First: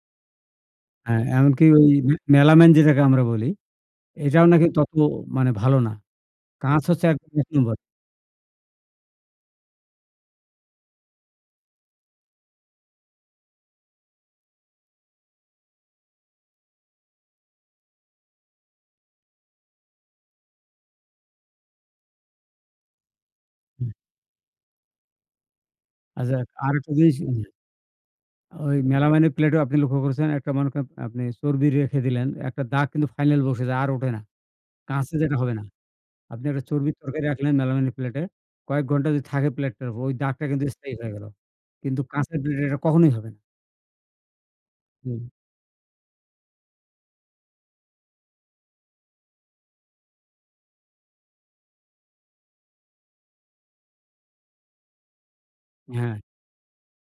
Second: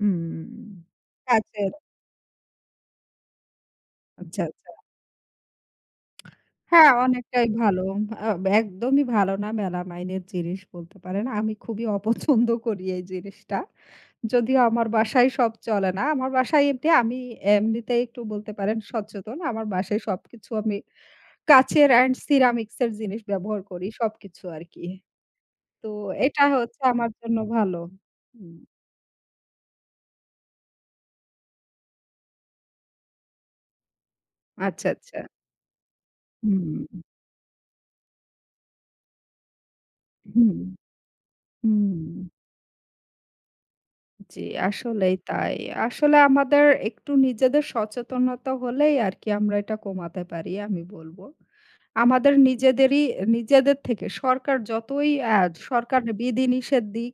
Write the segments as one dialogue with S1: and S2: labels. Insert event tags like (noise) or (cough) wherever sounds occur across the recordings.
S1: হুম।
S2: হ্যাঁ, এমনকি
S1: কাঁচের।
S2: ওই মেলামাইন যেটাকে আমরা বলি
S1: আচ্ছা,
S2: এটাও নাকি
S1: আচ্ছা।
S2: তত মানে ভালো না। কাঁচ
S1: হ্যাঁ,
S2: হচ্ছে এক
S1: অনেকটাই
S2: (unintelligible)
S1: ভালো। আ একদমই ভালো না মেলামাইনের জিনিস বলতে পারেন। আমি খুবই অপছন্দ করি এই জিনিসটা। যদিও আমার বাসায় সব চলে না। আমার বাসায় এঁটে আমি এমনিতে একটু বলতে পারেন সচেতন। আমার বাসায় সবকিছু আমি কাঁচের এন্ড সিরামিক্সের জিনিস ব্যবহার করি সবকিছু আরকি। তো
S2: আচ্ছা,
S1: এটা হচ্ছে
S2: আরেকটা
S1: আমার
S2: জিনিস
S1: জন্য ভালো। হুম।
S2: ওই মেলামাইনের প্লেটেও আপনি লক্ষ্য করেছেন একটা মনে করেন আপনি চর্বি রেখে দিলেন। একটা দাগ কিন্তু final বসে যায় আর ওঠে না।
S1: আচ্ছা,
S2: কাঁচে
S1: আচ্ছা।
S2: যেটা হবে না। আপনি
S1: হু,
S2: একটা চর্বির
S1: হুম।
S2: তরকারি রাখলেন মেলামাইনের প্লেটে, কয়েক ঘণ্টা যদি থাকে প্লেটটার উপর ওই দাগটা
S1: হুম।
S2: কিন্তু স্থায়ী হয়ে গেল।
S1: হুম।
S2: কিন্তু কাঁচের প্লেটে এটা কখনোই হবে না।
S1: জি আসলেই
S2: হুম।
S1: তাই। আসলে আমাদের একটু নিজেদের সচেতনতা হলেই আরকি আমরা এটা কমাতে পারি আমি বলব। আমাদের নিজেদেরই এ নিজেদের থেকে সরকার যতই অ্যা সরকার
S2: হ্যাঁ।
S1: বিধি-নিষেধ দিক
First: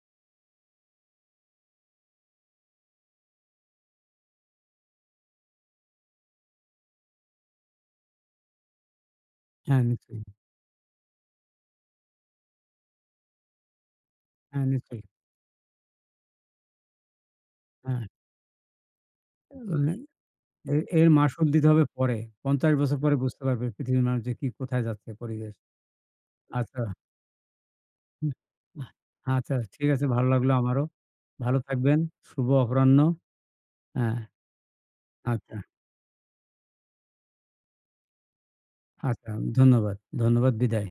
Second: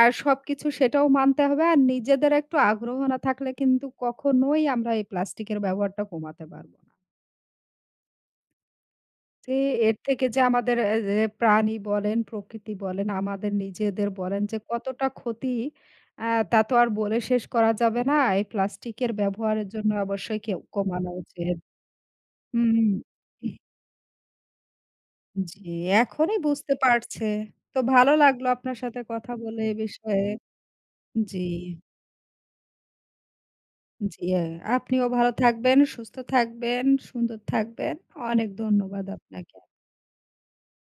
S1: আর সবকিছু সেটাও মানতে হবে। আর নিজেদের একটু আগ্রহ না থাকলে কিন্তু কখনোই আমরা এই প্লাস্টিকের ব্যবহারটা কমাতে পার জি,
S2: হ্যাঁ।
S1: এর থেকে
S2: নিশ্চয়ই।
S1: যে আমাদের অ্যা এ প্রাণী বলেন, প্রকৃতি বলেন, আমাদের নিজেদের বলেন যে
S2: হ্যাঁ, নিশ্চয়ই।
S1: কতটা ক্ষতি অ্যা তা তো আর বলে শেষ করা যাবে
S2: হ্যাঁ।
S1: না। এই প্লাস্টিকের
S2: এ
S1: ব্যবহারের জন্য অবশ্যই কেও
S2: এ এর
S1: কমানো
S2: মাসুল
S1: উচিত।
S2: দিতে হবে পরে। ৫০
S1: হুম।
S2: বছর পরে বুঝতে
S1: (clears throat)
S2: পারবে পৃথিবীর মানুষ যে কি কোথায় যাচ্ছে পরিবেশ।
S1: জি, এখনই বুঝতে
S2: আচ্ছা।
S1: পারছে। তো ভালো
S2: উ
S1: লাগলো আপনার
S2: আ
S1: সাথে কথা
S2: আচ্ছা,
S1: বলে এ
S2: ঠিক আছে,
S1: বিষয়ে।
S2: ভালো লাগলো আমারও।
S1: জি।
S2: ভালো থাকবেন। শুভ অপরাহ্ন হ্যাঁ।
S1: জি, আপনিও ভালো
S2: আচ্ছা।
S1: থাকবেন, সুস্থ থাকবেন, সুন্দর থাকবেন। অনেক ধন্যবাদ
S2: আচ্ছা,
S1: আপনাকে।
S2: ধন্যবাদ। ধন্যবাদ। বিদায়।